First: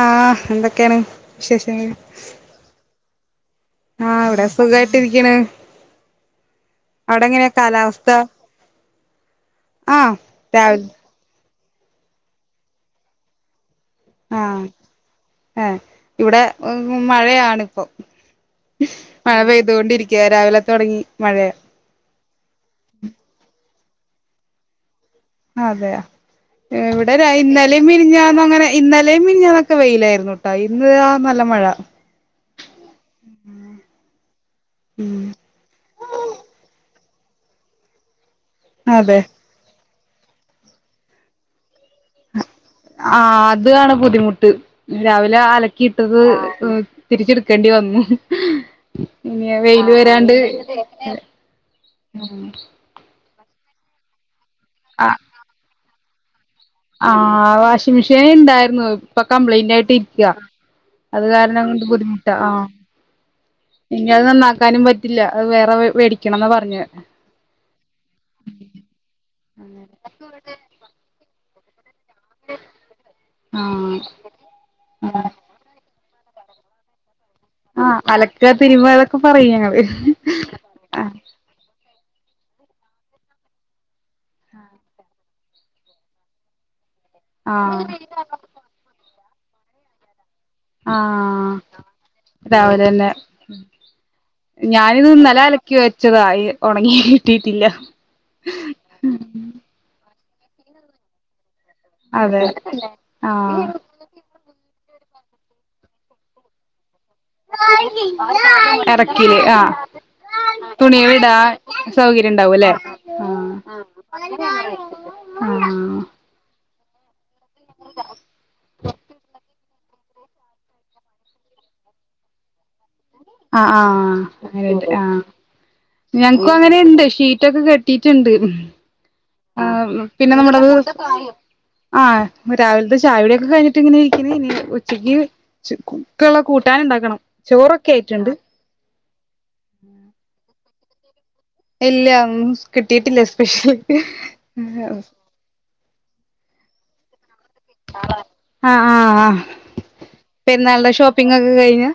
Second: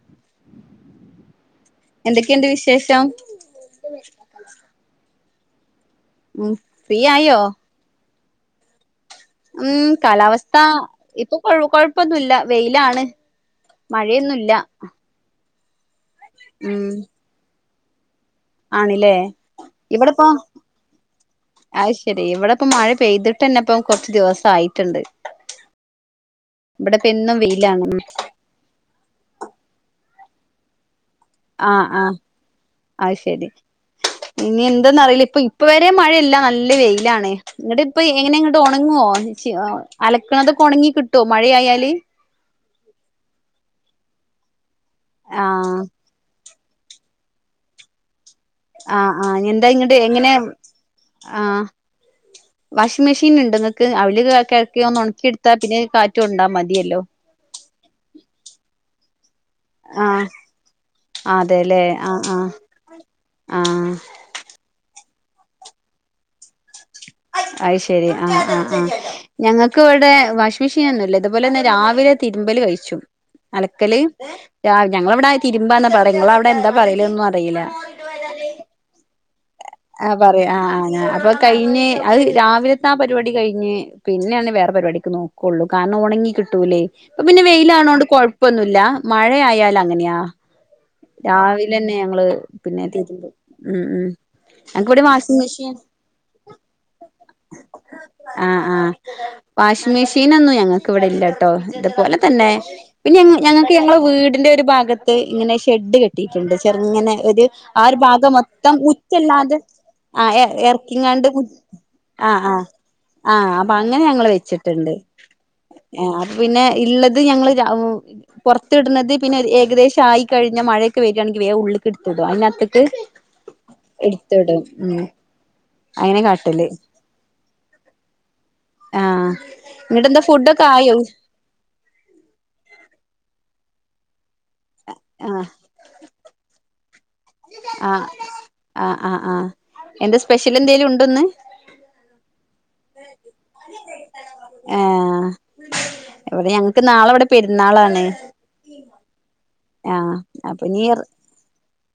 ആ എന്തൊക്കെയാണ് വിശേഷങൾ എന്തൊക്കെയുണ്ട് വിശേഷം ആ ഇവിടെ സുഖായിട്ടിരിക്കുന്നു ഉം ഫ്രീ അവിടെ ആയോ എങ്ങനെയാ കാലാവസ്ഥയോ ഉം കാലാവസ്ഥ രാവിലെ ഇപ്പൊ കൊ കൊഴപ്പൊന്നുല്ല വെയിലാണ് മഴയൊന്നുല്ല ആഹ് ഇവിടെ ഉം മഴയാണിപ്പോ ആണില്ലേ മഴ പെയ്തുകൊണ്ടിരിക്കയ രാവില തുടങ്ങി മഴയാ അതുശെരി ഇവിടെ ഇപ്പ മഴ പെയ്തിട്ട്ന്നെപ്പ കൊറച്ച ദിവസം ആയിട്ടുണ്ട് അതെയ ഇവിടെപ്പ ഇവിടെ എന്നും ഇന്നലെ വെയിലാണ് മിനിഞ്ഞാന്നും അങ്ങനെ ഇന്നലെ മിനിഞ്ഞാന്നൊക്കെ വെയിയിലായിരുന്നു ട്ടാ ഇന്ന് നല്ല മഴ ആഹ് ആഹ് അയ് ശരി ഇനി എന്താന്ന് അറിയില്ല ഇപ്പ ഇപ്പ വരെ മഴയില്ല നല്ല വെ വെയിലാണെ ഇങ്ങട്ട് ഇപ്പ എങ്ങനെ ഇങ്ങട്ട് ഒണങ്ങുവോ അതെ അലക്കണത് ഒക്കെ ഒണങ്ങി കിട്ടുവൊ മഴയ ആയാല് ആഹ് അതാണ് ബുദ്ധിമുട്ട് രാവിലെ ആഹ് അലക്കിയിട്ടത് തിരിച്ചെടുക്കേണ്ടി വന്നു ആഹ് ആഹ് ഇനി എന്താ വെയില് ഇങ്ങട് എങ്ങനെ വരാണ്ട് ആ വാഷിം മെഷീ ടിന്ന്ണ്ടൊ ഇങ്ങക്ക്. അവില് കെ കെട്ക്കി ആഹ് ഒന്നൊൺക്കി ഇട്ത്താ പിന്നെ കാറ്റു കൊണ്ടാ മത് ആഹ് വാഷിം മെഷീന് ഇണ്ടായിരുന്നു ഇപ്പ കംപ്ലൈന്റ് ആയിട്ട് ആഹ് ഇരിക്ക്യ. അത് കാരണം കൊണ്ട് ബുദ്ധിമുട്ടാ. ആഹ് ആഹ് ഇഞ് അത് നന്നാക്കാനും പറ്റില്ല. അത് വേറെ വെ വേടിക്കണംന്നാ പറഞ്ഞെ അയ് ശെരി ആഹ് ആഹ് ആഹ്. ഞങ്ങക്ക് ഇവടെ വാഷിം മെഷീൻ ഒന്നുല്ല. ഇതുപോലെന്നെ രാവിലെ തിരുമ്പല് കഴിച്ചും. അലക്കല് ആഹ് രാ ഞങ്ങളവിടെ ആഹ് തിരുമ്പ ന്നാ പറയ നിങ്ങള് അവിടെന്താ പറല് ഒന്നും റിയില്ല ആഹ് അലക്ക തിരുമ്മ അതൊക്കെ പറയും ഞങ്ങള് ആ പറയ് അ ഞാൻ കയിഞ്ഞ് അത് രാവിലത്തെ ആ പരിപാടി കഴിഞ്ഞ് പിന്നെയാണ് വേറെ പരിപാടിക്ക് നോക്കുള്ളു കാരണം ഉണങ്ങി കിട്ടൂലേ ഇപ്പൊ പിന്നെ ആഹ് വെയിലാന്നൊണ്ട് കൊഴപ്പൊന്നുല്ല മഴയയാൽ അങ്ങനെയാ ആഹ് രാവിലെന്നെ ഞങ്ങള് രാവിലെ പിന്നെ തന്നെ തുരുമ്പും ഉം ഉം ഞങ്ങക്കിവിടെ ഞാനിത് വാഷിംഗ് ഇന്നലെ മെഷീൻ അലക്കി വെച്ചതാ ഒണങ്ങി ട്ടിട്ടില്ല ഷീനൊന്നും ഞങ്ങക്ക് ഇവ്ടെ ഇല്ല ട്ടോ ഇതുപോലെ അതെ തന്നെ പിന്നെ ആഹ് ഞങ്ങക്ക് ഞങ്ങളെ വീടിന്റെ ഒരു ഭാഗത്ത് ത്ത് ഇങ്ങനെ ഷെഡ് കെട്ടിയിട്ട്ണ്ട് ചെറ്ങ്ങനെ ഒര് ആ ഒരു ഭാഗം മൊത്തം എറക്കില് ഉറ്റല്ലാതെ ആഹ് ആ എ എറക്കിങ്ങാണ്ട് തുണികളിടാ സൗകര്യം ആഹ ആഹ് ഉണ്ടാവൂല്ലേ ആഹ് അപ്പൊ അങ്ങനെ ഞങ്ങള് വെച്ചിട്ട്ണ്ട് ആഹ് അപ്പൊ പിന്നെ ഇള്ളത് ഞങ്ങള് രാവ് പൊറത്തിട്ണത് പിന്നെ ഏകദേശം ആയി കഴിഞ്ഞ മഴയൊക്കെ വരുവാണെങ്കി വേഗം ഉള്ളിക്ക്ട്തിടും അയിനത്ത്ക്ക് ആ ആഹ് അങ്ങനെയണ്ട് ആഹ് അങ്ങനെ ഞ ക്കും കാട്ടല് അങ്ങനെണ്ട് ഷീറ്റൊക്കെ കെട്ടിട്ട്ണ്ട് ആഹ് ആ ഇങ്ങട്ടെന്താ പിന്നെ ഫുഡൊക്കെ ആയോ നമ്മട്ത് ആ രാവിലത്തെ ചായകുടിയൊക്കെ കഴിഞ്ഞിട്ട് ഇങ്ങനെ ഇ നി ഉച്ചക്ക് ആഹ് ച്ച് കു ക്കുള്ള കൂട്ടാൻ ഉണ്ടാക്കണം ചോറൊക്കെ ആഹ് ആയിട്ടുണ്ട് ആ ആ ആഹ് എന്താ സ്പെഷ്യൽ എന്തെലും ഉണ്ടോന്ന് ഇല്ല ഒന്നും കിട്ടിട്ടില്ല സ്പെഷ്യല് ഇവ്ടെ ഞങ്ങക്ക് നാളെവ്ടെ നാളെ ആഹ് ആഹ് ആഹ് പെരുന്നാളിന്റെ ഷോപ്പിംങ്ങ് ഒക്കെ കഴിഞ്ഞോ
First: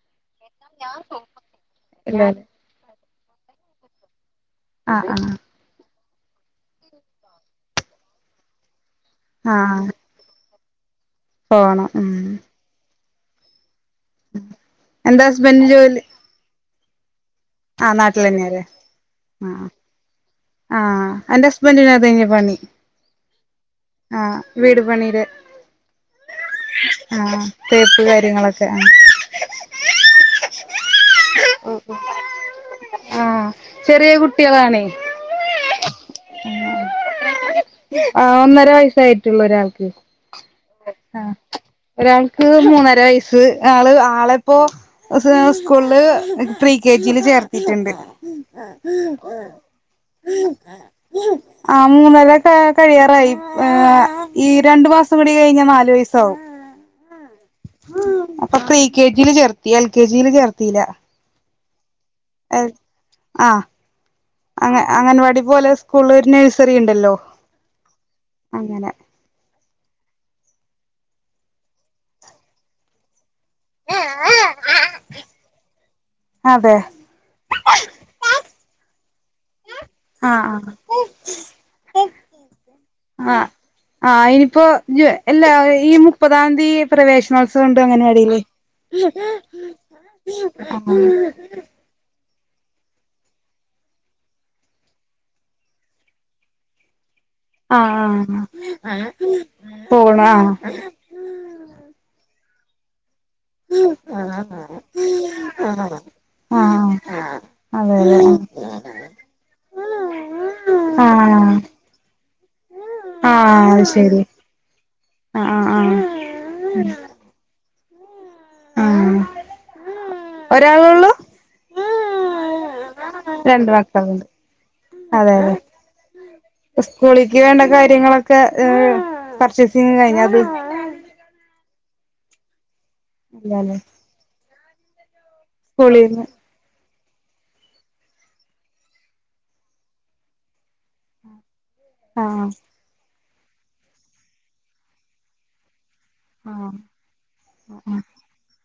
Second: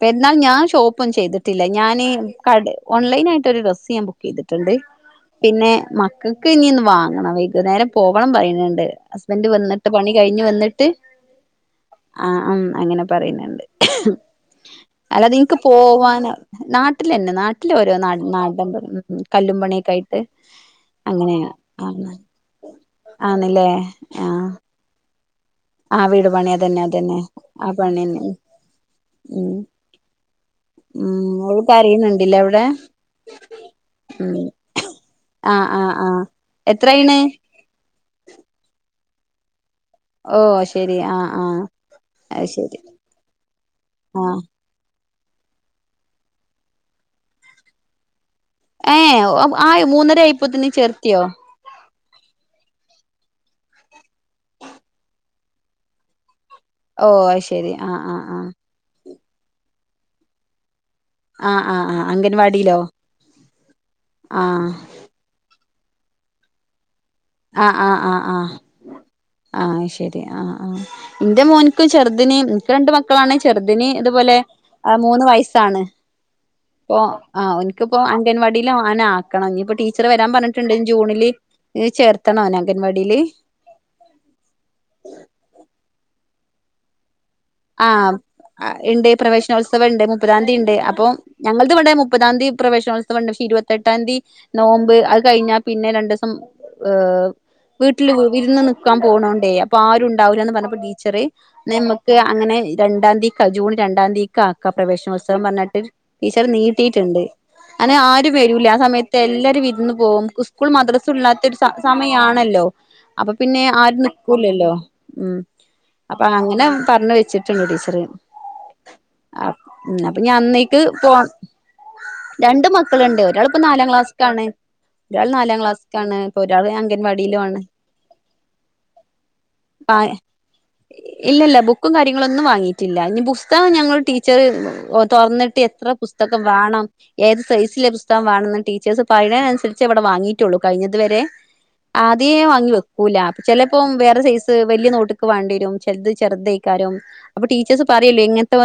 പെരുന്നാളിന് ഞാൻ ഷോപ്പും ചെയ്തിട്ടില്ല ഞാന് ഇല്ലല്ലേ കടെ ഓൺലൈനായിട്ട് ഒരു ഡ്രസ്സ് ഞാൻ ബു ക്ക് ചെയ്തിട്ട്ണ്ട് ആ ആ പിന്നെ മക്കക്ക് ഇനി ഒന്ന് വാങ്ങണം വൈകുന്നേരം പോകണം പറയ്ണ് ണ്ട് ഹസ്ബൻഡ് ആ വന്നിട്ട് പണി കഴിഞ്ഞു വന്നിട്ട് പോണം ഉം ആ അങ്ങനെ പറയ്ണ് ണ്ട് എന്റെ അല്ലാതെ ഇനിക്ക് ഹസ്ബൻഡ് ജോലി പോവാനോ നാട്ടിലന്നെ നാട്ടില് ആ ഓരോ നാ നാട്ടിൽ നാടൻ ഉം കല്ലും പണിയൊക്കെ ആയിട്ട് ആഹ് അങ്ങനെ എന്റെ ഹസ്ബന്റിനും ആണ് അതന്നെ പണി ആണ്ല്ലേ ആഹ് വീട് പണിടെ ആ വീട് പണി അതന്നെ അതന്നെ ആ തേപ്പ് പണിന്നെ കാര്യങ്ങളൊക്കെ ആ ഉം ഉം ഓള് കരയുന്നുണ്ടിലെ അവിടെ ആഹ് ചെറിയ ഉം കുട്ടികളാണേ ആഹ് ആഹ് ആഹ് എത്ര ആയിണ് ആ ഒന്നര വയസ്സായിട്ടുള്ളു ഒരാൾക്ക് ഓ ശെ ആ ഒരാൾക്ക് മൂന്നര വയസ്സ് ആള് ആഹ് ആളെപ്പോ [unintelligible] സ്കൂളില് പ്രീ കെ ജി യില് ചേർത്തിട്ടുണ്ട്. ഏഹ് അവ് ആയോ മൂന്നര ആയിപ്പോത്തിന് ചേർത്തിയോ? ആഹ് മൂന്നര കാ കഴിയാറായി. ഏഹ് ഈ രണ്ടു മാസം കൂടി കഴിഞ്ഞാൽ നാല് വയസാവും. ഓ അത് ശരി ആഹ ആഹ് ആഹ ഇതിൽ ചേർത്തി എൽ കെ ജിയില് ചേർത്തില്ല ആഹ് ആഹ് ആഹ് അംഗൻവാടിയിലോ ആഹ ആഹ് അ അങ്ങനവാടി പോലെ കുള്ളൂർ നഴ്സറി ഉണ്ടല്ലോ ആഹ് ആഹ് ആഹ് ആഹ് അങ്ങനെ ആഹ് ശരി ആഹ് ആ എന്റെ മോനിക്കും ചെർദിനും എനിക്ക് രണ്ട് മക്കളാണ് ചെ ർദിന ഇതുപോലെ മൂന്ന് വയസ്സാണ് അതെ ഇപ്പ ആഹ ഒ നക്ക്പ്പോ അംഗൻവാടി ഇല്ല അവന ആക്കണം ഇനിയിപ്പൊ ടീച്ചർ വരാൻ ആഹ് ആഹ് പറഞ്ഞിട്ടുണ്ട് ജൂണില് ചേർത്തണോ അവ ആഹ് ആഹ് അയിനിപ്പോ [unintelligible] ഈ മുപ്പതാംതി പ്രവേശ് ത്സം ഉണ്ട് അംഗൻവാടി യില് അഹ് ഇണ്ട് പ്രവേശനോത്സവം ഇണ്ട് മുപ്പതാംതി ഇണ്ട്. അപ്പം ഞങ്ങൾത് വടെ മുപ്പതാംതി പ്രവേശനോത്സവം ഉണ്ട് പക്ഷേ ഇരുപത്തെട്ട തി യതി നോമ്പ് അത് കഴിഞ്ഞാൽ പിന്നെ രണ്ടീസം ഏഹ് വീട്ടിൽ ആഹ് വിരുന്ന് ആഹ് നിക്കാൻ പോണോണ്ടേ അപ്പൊ പോണം ആരുണ്ടാവൂലാന്ന് പറഞ്ഞപ്പ ടീച്ചറ് നെമ്മക് അങ്ങനെ രണ്ടാം തി ജൂൺ രണ്ടാം തീയതിക്ക് ആക്ക പ്രവേശനോത്സവം പറഞ്ഞിട്ട് ടീച്ചർ ആഹ് നീട്ടിയിട്ടുണ്ട് ആഹ് അനെ അതെ അതെ ആരും വരൂല. ആ സമയത്ത് എല്ലാരും വിരുന്ന് പോവും. സ്കൂൾ മദ്രസും ആഹ് ഇള്ളാത്തൊരു സ സമയാണല്ലോ അപ്പൊ പിന്നെ ആഹ് അത് ആരും ശരി നിക്കൂലല്ലോ. ഉം ആഹ് ആഹ് അപ്പൊ അങ്ങനെ പറഞ് വെച്ചിട്ടുണ്ട് ടീച്ചറ് ആഹ് ആഹ് ആ ഇന്ന പ്പോ ഞാൻ അന്നേക്ക് പോ ഒരാളൊള്ളൂ രണ്ട് മക്കള്ണ്ട് ഒരാളിപ്പോ രണ്ട് നാലാം മക്കളുണ്ട് ക്ലാസ്സിക്കാണ്. ഒരാൾ അതെ അതെ നാലാം ക്ലാസ്സ്ക്കാണ് ഒരാൾ സ്കൂളിക്ക് അംഗൻവാടിയിലും ആണ്. വേണ്ട കാര്യങ്ങളൊക്കെ ഏഹ് പർച്ചേസിങ് ആ കഴിഞ്ഞത് ഇല്ലല്ല ബു ക്ക് ബു ക്കും കാര്യങ്ങളൊന്നും വാങ്ങിട്ടില്ല ഇനി പുസ്തകം ഇല്ലല്ലേ ഞങ്ങള് ടീച്ചർ തൊർന്നിട്ട് എത്ര സ്കൂളിന്ന് പുസ്തകം വേണം ഏത് സൈസിലെ പുസ്തകം വേണെന്ന് ടീച്ചേഴ്സ് പറയുന്ന അനുസരിച്ച് അവിടെ വാങ്ങീയിട്ടുള്ളൂ കഴിഞ്ഞതു വരെ ആദ്യേ ആഹ് വാങ്ങി വെക്കൂല ചിലപ്പോ വേറെ സൈസ് വലിയ നോട്ടേക്ക് വണ്ടി വരും ചെ ലത് ചെറുത് ആഹ് കാരം. അപ്പൊ ടീച്ചേഴ്സ് ആഹ് പറയല്ലോ ഇങ്ങൻത്തെ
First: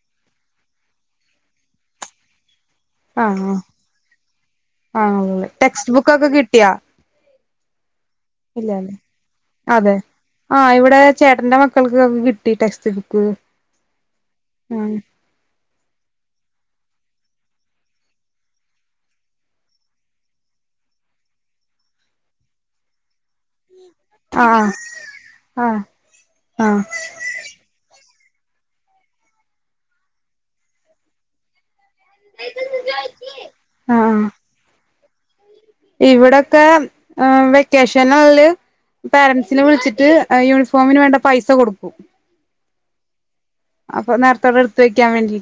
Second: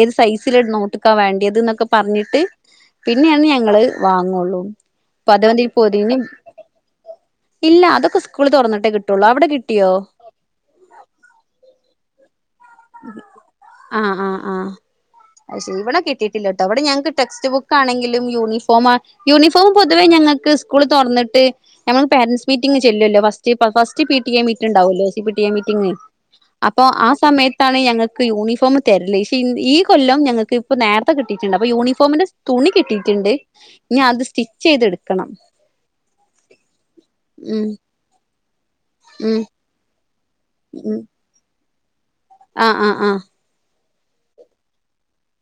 ഏത് സൈസില ഒരു ന്നോട്ടക്കാണ് വേണ്ടിയത് എന്നൊക്കെ പറഞ്ഞിട്ട് പിന്നെയാണ് ആഹ് ഞങ്ങള് വാങ്ങൊള്ളൂ. ആണല്ലേ ടെക്സ്റ്റ് ബുക്കൊക്കെ [unintelligible] കിട്ടിയാ ഇല്ല അതൊക്കെ സ്കൂൾ തൊറന്നിട്ടേ ഇല്ലല്ലേ കിട്ടുള്ളൂ. അവിടെ കിട്ടിയോ? അതെ ആഹ് ഇവിടെ ചേട്ടന്റെ മക്കൾക്കൊക്കെ കിട്ടി ടെക്സ്റ്റ് ബുക്ക് ആഹ ആഹ ആഹ ഉം ഇവിടെ കിട്ടീട്ട് ഇല്ലാട്ടോ ഇവിടെ ഞങ്ങക്ക് ടെക്സ്റ്റ് ബുക്ക് ആണെങ്കിലും യൂണിഫോം യൂണിഫോം പൊതുവെ ഞങ്ങൾക്ക് സ്കൂൾ തൊർന്നിട്ട് ഞമ്മൾ പാരൻസ് മീറ്റിംങ് ചെല്ലോല്ലോ ഫസ് first P T A meet ആഹ് ഉണ്ടാവു ലോ സി പി ടി എ ആഹ് മീറ്റിംഗ ആഹ് അപ്പൊ ആ സമയത്ത് ഞങ്ങക്ക് യൂണിഫോം തരല്. ക്ഷി ഈ കൊല്ലം ഞങ്ങൾക്ക് ഇപ്പോ നേരത്തെ കിട്ടിട്ടുണ്ട്. അപ്പൊ യൂണിഫോം ഫോമിന്റെ തുണി കിട്ടിയിട്ട്ണ്ട്. ഇനി അത് സ്റ്റിച്ച് ചെയ്തെടുക്കണം ഇവിടൊ ഉം ക്കെവെക്കേഷൻുള്ളില് ഉം പോരൻറസിനെ വിളിച്ചിട്ട് യൂണിഫോമിന് വേണ്ട പൈസ കൊടുക്കും ആഹ ആ ആഹ അപ്പൊ നേരത്തോടെ എടുത്ത് വെക്കാൻ വേണ്ടി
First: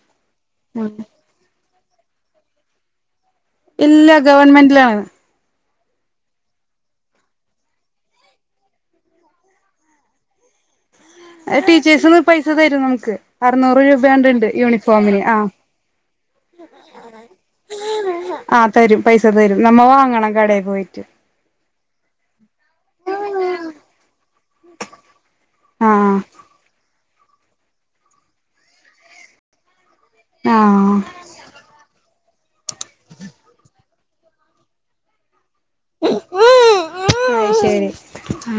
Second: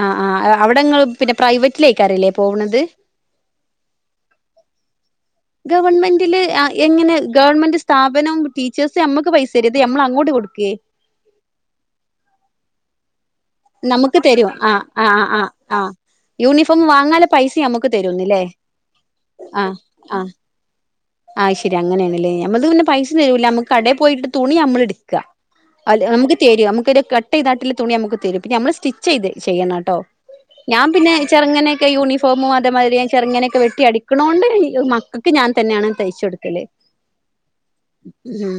ആ ആ അവിടെങ്ങ പിന്നെ പ്രൈവറ്റില് അയ്കാര്യം പോവണത് ഇല്ല ഗവൺമെന്റിലാണ് ഗവൺമെന്ില് എങ്ങനെ ഗവൺമെന്റ് ഗവണ്മെന്റില് ആഎങ്ങനെ ഗവണ്മെന്റ് സ്ഥാപനവും ടീച്ചേഴ്സും നമ്മുക്ക് പൈസയത രുകയോ ഇതു നമ്മൾ അങ്ങോട്ട് കൊടുക്കും ക്കെ അത് ടീച്ചേഴ്സി പൈസ തരും നമുക്ക് അറനൂറ് രൂപയാ നമുക്ക് ണ്ട്ഉ ണ്ട് തരും ആഹ് യൂണിഫോമിന് ആഹ് ആ ആഹ് ആഹ് യൂണിഫോം വാങ്ങാല പൈസ നമുക്ക് തരുന്നില്ലേ ആഹ് തരും പൈസ തരും നമ്മ വാങ്ങണം കടയിൽ പോയിട്ട് ആഹ ശരി അങ്ങനെയാണ്ലെ ഞമ്മൾത് പിന്നെ പൈസ തരൂല നമ്മ്ക്ക് കടെപോയിട്ട് തുണി നമ്മള് എട് ക്ക അ ആഹ് നമ്മ്ക്ക് തരും നമ്മ്ക്ക് ര് കട്ട് കട്ടയ്ത്താണ്ട്ട്ട്ല്ലെ തുണി നമ്മ്ക്ക് തരും പിന്നെ നമ്മള് സ്റ്റിച്ചയ്ത് ചെയ്യണം ട്ടോ ഞാൻ ആഹ് പിന്നെ ചെറങ്ങനൊക്കെ യുണി ഫോമ് അതേമാതിരി ചെറുങ്ങനൊക്കെ വെട്ടി അടിക്കണോണ്ട് മക്കൾക്ക് ഞാൻ തന്നെയാണ് തയ്ച്ചു കൊടുക്കല് ആയ് ശരി ഉം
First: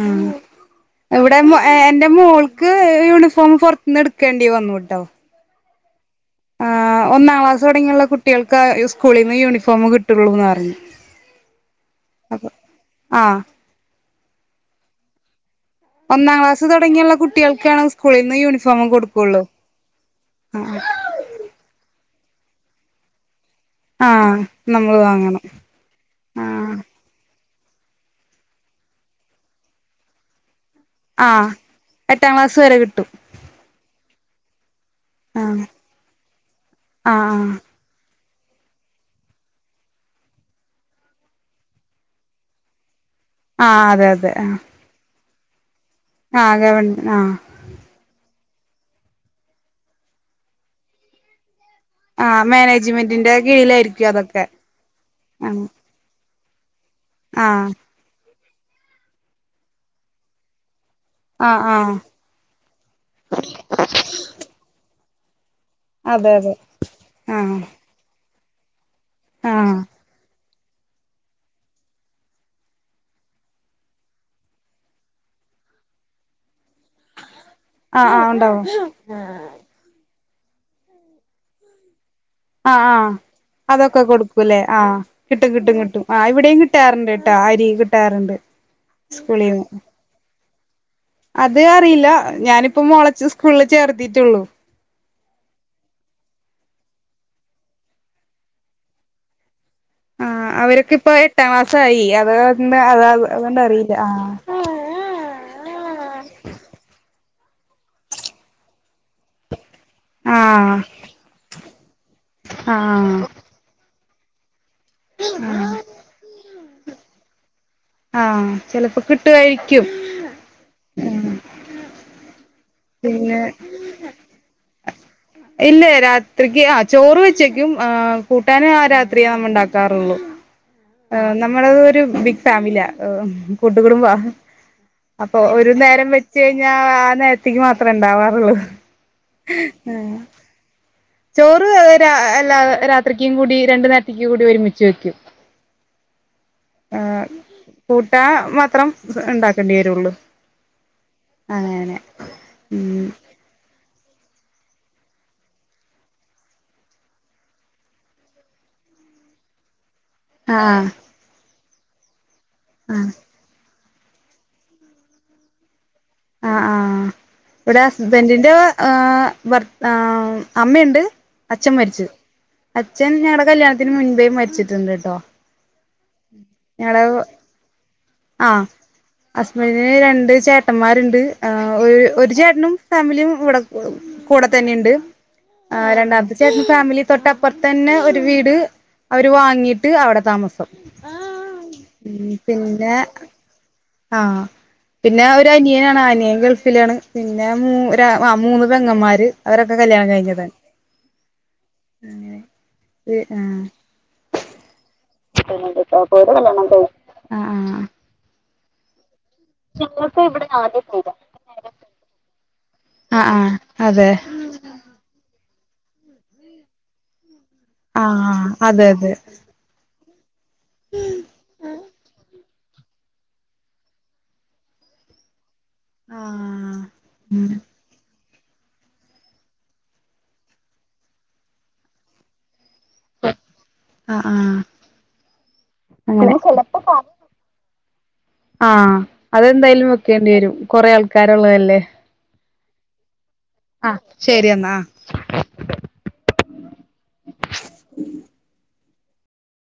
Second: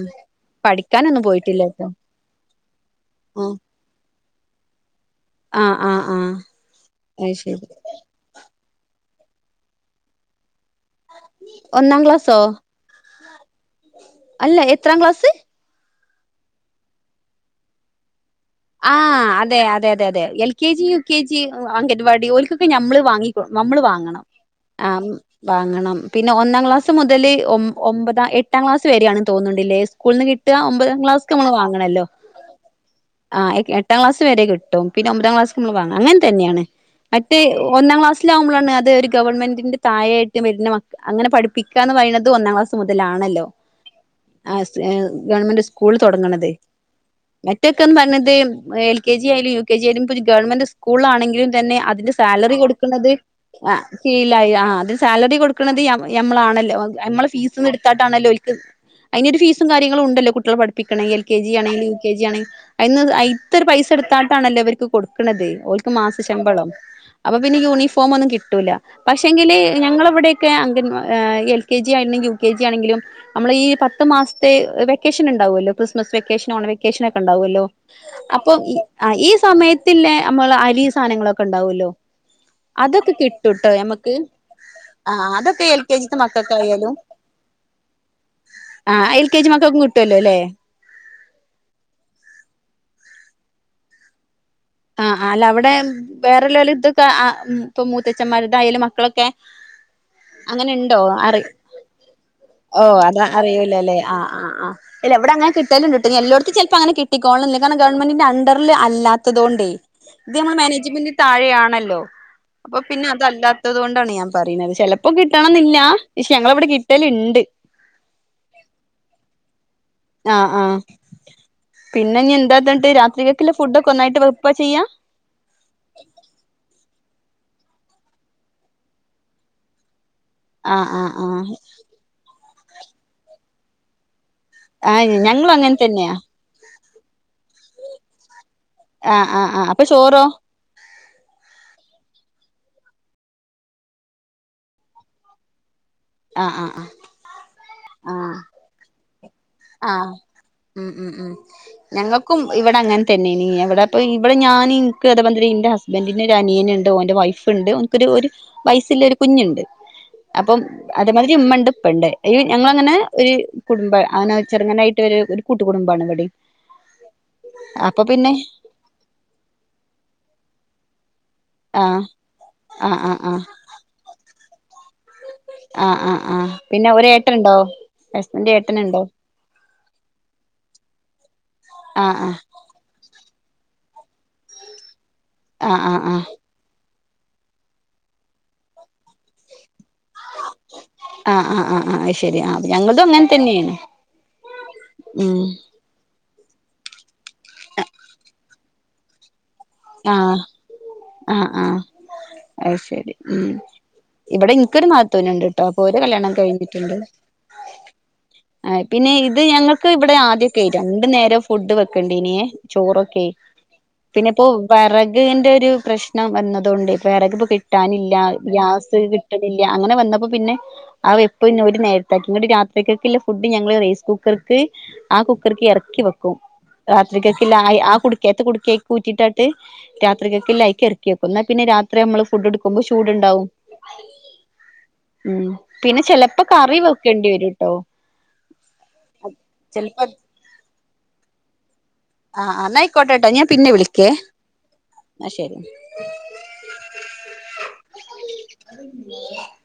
ആ പഠിക്കാനൊന്നും ഇവടെ പോയിട്ടില്ലട്ടോ എൻറെ മോൾക്ക് യൂണിഫോം ആഹ് പൊർത്ത്ന്ന് എടുക്കേണ്ടി വന്നു ട്ടോ ആ് ആ ആ ഒന്നാം ക്ലാസ് തൊടങ്ങിയുള്ള കുട്ടികൾക്ക് സ്കൂളിന്ന് യൂണിഫോമ് കിട്ടൊള്ളൂന്ന് പറഞ്ഞ് ഒന്നാം ക്ലാസോ ആഹ് അല്ല എത്രാം ക്ലാസ് ഒന്നാം ക്ലാസ് തൊടങ്ങിയുള്ള കുട്ടികൾക്കാണ് സ്കൂളിൽ നിന്ന് യൂണിഫോം ആ കൊടുക്കുള്ളൂ അതെ അതെ അതെ അതെ എൽ കെ ആഹ് G U K G anganwadi ഓൽക്കൊക്കെ ഞമ്മള് വാങ്ങി നമ്മള് വാങ്ങണം ആഹ് ആ നമ്മള് വാങ്ങണം പിന്നെ ഒന്നാം ആഹ് ക്ലാസ് മുതല് ഒമ്പ ഒമ്പതാം എട്ടാം ക്ലാസ് വരെയാണന്ന് തോന്നുന്നുണ്ട്ല്ലേ സ്കൂൾ ന്ന് കിട്ട് ട്ടാ ഒമ്പതാം ക്ലാസ്ക് ആഹ് നമ്മള് വാങ്ങണല്ലോ എട്ടാം ക്ലാസ് വരെ കിട്ടും ആഹ് എട്ടാം ക്ലാസ് വരെ കിട്ടും പിന്നെ ഒമ്പതാം ക്ലാസ് ആഹ് നമ്മള് വാങ്ങ അങ്ങനെ തന്നെയാണ് മറ്റ് ആഹ് ഒന്നാം ക്ലാസ് തിലാവുമ്പളാണ് അത് ഒരു ഗവൺമെന്റിന്റെ താഴെ ട്ട് വരുന്ന മക്ക അങ്ങനെ പഠിപ്പിക്കാന്ന് പറയുന്നത് ഒന്നാം ക്ലാസ് മുത തിലാണല്ലോ ആഹ് അതെ അതെ ആസ് ഏ ഗവൺമെന്റ് സ്കൂള് തൊടങ്ങ്ണത് ആഹ് ഗവൺ ആഹ് മറ്റൊക്ക്‌ ന്ന് പറഞ്ഞ എൽ കെ ജി ആയാലും യു കെ ജി ആയാലും ഇപ്പൊരു ഗവൺമെന്റ് സ്കൂള് ആണെങ്കിലും തന്നെ അതിന്റെ ആഹ് സാലറി കൊടുക്ക്‌ണത് മാനേജ്മെന്റിന്റെ ആ കീഴിലായിരിക്കും അതൊക്കെ കിഴിലായി ആ അതി സാലറി ആഹ് കൊടുക്കുന്നത് യ യമ്മളാ ണല്ലോ നമ്മളെ ആഹ് ഫീസ്ന്ന് എട്ത്താട്ടാണല്ലോ ഓൽക്ക് അയിന് ഫീസും കാര്യങ്ങളും ഉണ്ടല്ലോ കുട്ട്യേളെ പഠി പ്പിക്ക്‌ണേ എൽ കെ ജി ആഹ് യാണങ്കിലും ആഹ് യു കെ ജി യാണ അയിന്ന് അയ്ത്തൊരു പൈസ എടുത്താണ്ടണല്ലോ ഇവർക്ക് കൊടുക്കുന്നത് ഓൽക്ക് മാസ അതെ അതെ ശമ്പളം അപ്പൊ ആഹ് പിന്നെ യൂണിഫോമൊന്നും കിട്ടൂല പക്ഷെങ്കില് ആഹ് ഞങ്ങളവിടെ കെ അംഗൻ എൽ കെ ജി ആയിരുന്നങ്കിൽ യു കെ ജി ആണെങ്കിലും നമ്മള് ഈ പത്ത് മാസത്തെ വെക്കേഷന്ണ്ട് ഇണ്ടാവല്ലോ ക്രിസ്മസ് വെക്കേഷനും ഓണ വെക്കേഷനും ഒക്കെ ഇണ്ടാവല്ലോ ആഹ് ആഹ് അപ്പൊ ഉണ്ടാവും ഇ ഈ സമയത്തില്ലേ നമ്മള് അരി സാധനങ്ങളൊക്കെ ഇണ്ടാവല്ലോ ആ ആ അതൊക്കെ കൊടുക്കുല്ലേ ആ കിട്ടും അതൊക്കെ കിട്ടും എൽ കെ കിട്ടും ജിത്തെ ആ ഇവിടെയും കിട്ടാറുണ്ട് കിട്ട അരി കിട്ടാറുണ്ട് ആഹ് എൽ കെ ജി സ്കൂളീന്ന് മക്കക്കും കിട്ടല്ലോ ല്ലേ അത് അറിയില്ല ഞാനിപ്പം മോളച്ച് സ്കൂള് ചേർത്തിട്ടൊള്ളു ആഹ അല്ല അവടെ വേറെല്ലോല് ഇതൊക്കെ ആ ഇപ്പം മൂത്തച്ഛമാരുടെതായാലും മക്കളെക്കെ ആ അവർക്ക്പ്പം എട്ടാം ക്ലാസായി അത് ഓ അത അത് അതുകൊണ്ട് അറിയില്ല അറിയുലല്ലെ ആ ആഹ് ആ ഇല്ല ഇവടെ അങ്ങനെ കിട്ടലുണ്ട്ട്ടോ എല്ലോട്ത്തും ചെലപ്പോ അങ്ങനെ കിട്ടികോളണന്നി അതാണ് ഗവൺമെന്റിന്റെ അണ്ടർല് അല്ലാത്തതോണ്ടേ ഇത് നമ്മള് ആഹ് മാനേജ്മെന്റിന് താഴെയാണല്ലോ അപ്പൊ പിന്നെ ആഹ് അതല്ലാത്തത് കൊണ്ടാണ് ഞാൻ പറിണത് ചെലപ്പോ കിട്ടണന്നില്ല ക്ഷേ ഞങ്ങളവടെ കിട്ടല്ണ്ട് ആഹ ചെലപ്പോ കിട്ടുവായിരിക്കും ആ് ആഹ ഉം പിന്നെ ഇഞ്ഞ് എന്താ ത്ണ്ട് രാത്രികക്ക്ല്ലെ പിന്നെ ഫുഡ്ക്കെ ഒന്നായിട്ട് വെപ്പ ചെയ്യാ ഇല്ല രാത്രിക്ക് ആ ചോറ് വെച്ചേക്കും ആ കൂട്ടാനും ആ രാത്രിയാവുമ്പോ ഇണ്ടാക്കാറൊള്ളു ആഹ് ആഹ് ആഹ് നമ്മളത് ഒരു ബിഗ് ഫാമിലിയാ കൂട്ടുകുടുംബാ ആഹ് അപ്പൊ ഞങ്ങളും ഒരു അങ്ങനെ നേരം തന്നെയാ വെച്ച് കഴിഞ്ഞാ ആ നേരത്തേക്ക് മാത്രേ ഇണ്ടാവാറൊള്ളു ആഹ ആ ആ അപ്പൊ ചോറോ ചോറ് എല്ലാ രാത്രിക്കും കൂടി രണ്ട് നേരതിക്കി കൂടി ഒരുമിച്ച് വെക്കും ആഹ് ആഹ് ആ കൂട്ടാ മാത്രം ഉണ്ടാക്കേണ്ടി ആ വരുള്ളൂ ഉം ഉം ഉം അങ്ങനെ ഞങ്ങൾക്കും ഇവടെ അങ്ങനെ ഉം തന്നെ നീ ഇവടെ അപ്പൊ ഇവടെ ഞാനിൻക്ക് അതെമാതിരി ഇന്റെ ഹസ്ബന്റ്റ്ന് ഒരനിയന് ഇണ്ട് ഓന്റെ വൈഫ് ഇണ്ട് ഓൻക്കൊരു ഒരു വയ് ലൊരു കുഞ്ഞ്ണ്ട് അപ്പം ആഹ് അതേമാതിരി ഇമ്മണ്ട് ഇപ്പണ്ട് ഈ ഞങ്ങളങ്ങനെ ആഹ് ഒരു കുടുംബ അങ്ങനെ ചെറുങ്ങനായിട്ട് വ ഒരു കൂട്ടുക കുടുംബാണ് ഇവിടെ ആ ഇവിടെ ഹസ്ബൻറിന്റെ ആർ അമ്മയുണ്ട് അച്ഛൻ ആഹ് മരിച്ചത് ആഹ് അച്ഛൻ ആഹ് ആഹ് ഞങ്ങളുടെ കല്യാണത്തിന് മുൻപേ മരിച്ചിട്ടുണ്ട് കേട്ടോ ആഹ് ആഹ ആഹ് പിന്നെ ഒ ഏട്ട ഉണ്ടോ ആഹ അസ്ബന്റിന് രണ്ട് ചേട്ടന്മാരുണ്ട് ആ ഒരു ആഹ് ഒരു ആഹ് ചേട്ടനും ഫാമിലിയും ഇവിടെ കൂടെ തന്നെുണ്ട് ആഹ് ആ ആഹ് ആഹ് രണ്ടാമത്തെ ചേട്ടൻ ഫാമിലി തൊട്ട്പ്പുറത്ത തന്നെ ഒരു വീട് അവര് വാങ്ങിട്ട് ട്ട് അവിടെ താമസം ആഹ് ആഹ് ആഹ് ആഹ് ശരി ആഹ് പിന്നെ ഞങ്ങളതും അങ്ങനെ തന്നെയാണ് ആഹ പിന്നെ ഉം ഒരു അനിയനാണ്ന പിന്നെ ഗൾഫിലാണ് പിന്നെ മ മൂന്ന് പെങ്ങമാര് അവരൊക്കെ കല്യാണം ആഹ് കഴിഞ്ഞതാണ് ആഹ് ആഹ അ ശരി ഉം ആഹ് ഇവിടെ നിനിക്കൊരു മഹത്വനുണ്ട് കേട്ടോ അപ്പൊ ഒരു കല്യാണം കഴിഞ്ഞിട്ടുണ്ട് ആ പിന്നെ അത് ഞങ്ങൾക്ക് ഇവിടെ ആദ്യൊക്കെ ആയി രണ്ടു നേരം ഫുഡ് വെക്കണ്ടണ്ട് ഇനിയേ ചോറൊക്കെ ആഹ് ആഹ് ആഹ് ആയി ആഹ് അതെ വിറകിന്റെ ഒരു പ്രശ്നം വന്നതുകൊണ്ട് വിറക് പ്പൊ കി കിട്ടാനില്ല ആഹ് അതെ ഗ്യാസ് അതെ കിട്ടണില്ല അങ്ങനെ വന്നപ്പോ പിന്നെ അവ എപ്പ ഇന്നര് നേരത്താക്കി ഇങ്ങട്ട് രാത്ക്കൊക്കെള്ള ഫുഡ് ഞങ്ങള് റൈസ് കുക്കർക്ക് ആ കു ഇറക്കി വെക്കും ആഹ് ഉം രാത്രിരിക്കൊക്ക ആ കുടിക്കത്ത കുടക്കിയക്കി കൂറ്റിട്ട് രാത്രികൊക്ക ല ഇറക്കിെക്കുന്ന പിന്നെ രാത്രി നമ്മള് ഫു് എ കൊ്പോ ചൂടുണ്ടാവും ആഹ് ആഹ് ഉം പിന്നെ അങ്ങനെ ചെിലപ്പോ കറി വെക്കേണ്ടി വരൂട്ടോ ആഹ അതെന്തായാലും വെക്കേണ്ടി വരും കൊറെേ ആൾക്കാരുള്ളതല്ലേ ആഹ എന്നായിക്കോട്ടെട്ടോ ഞാൻ പിന്നെ ആഹ് വിളിക്കേ ശരി എന്നാ ആഹ് ആ ശരി [unintelligible]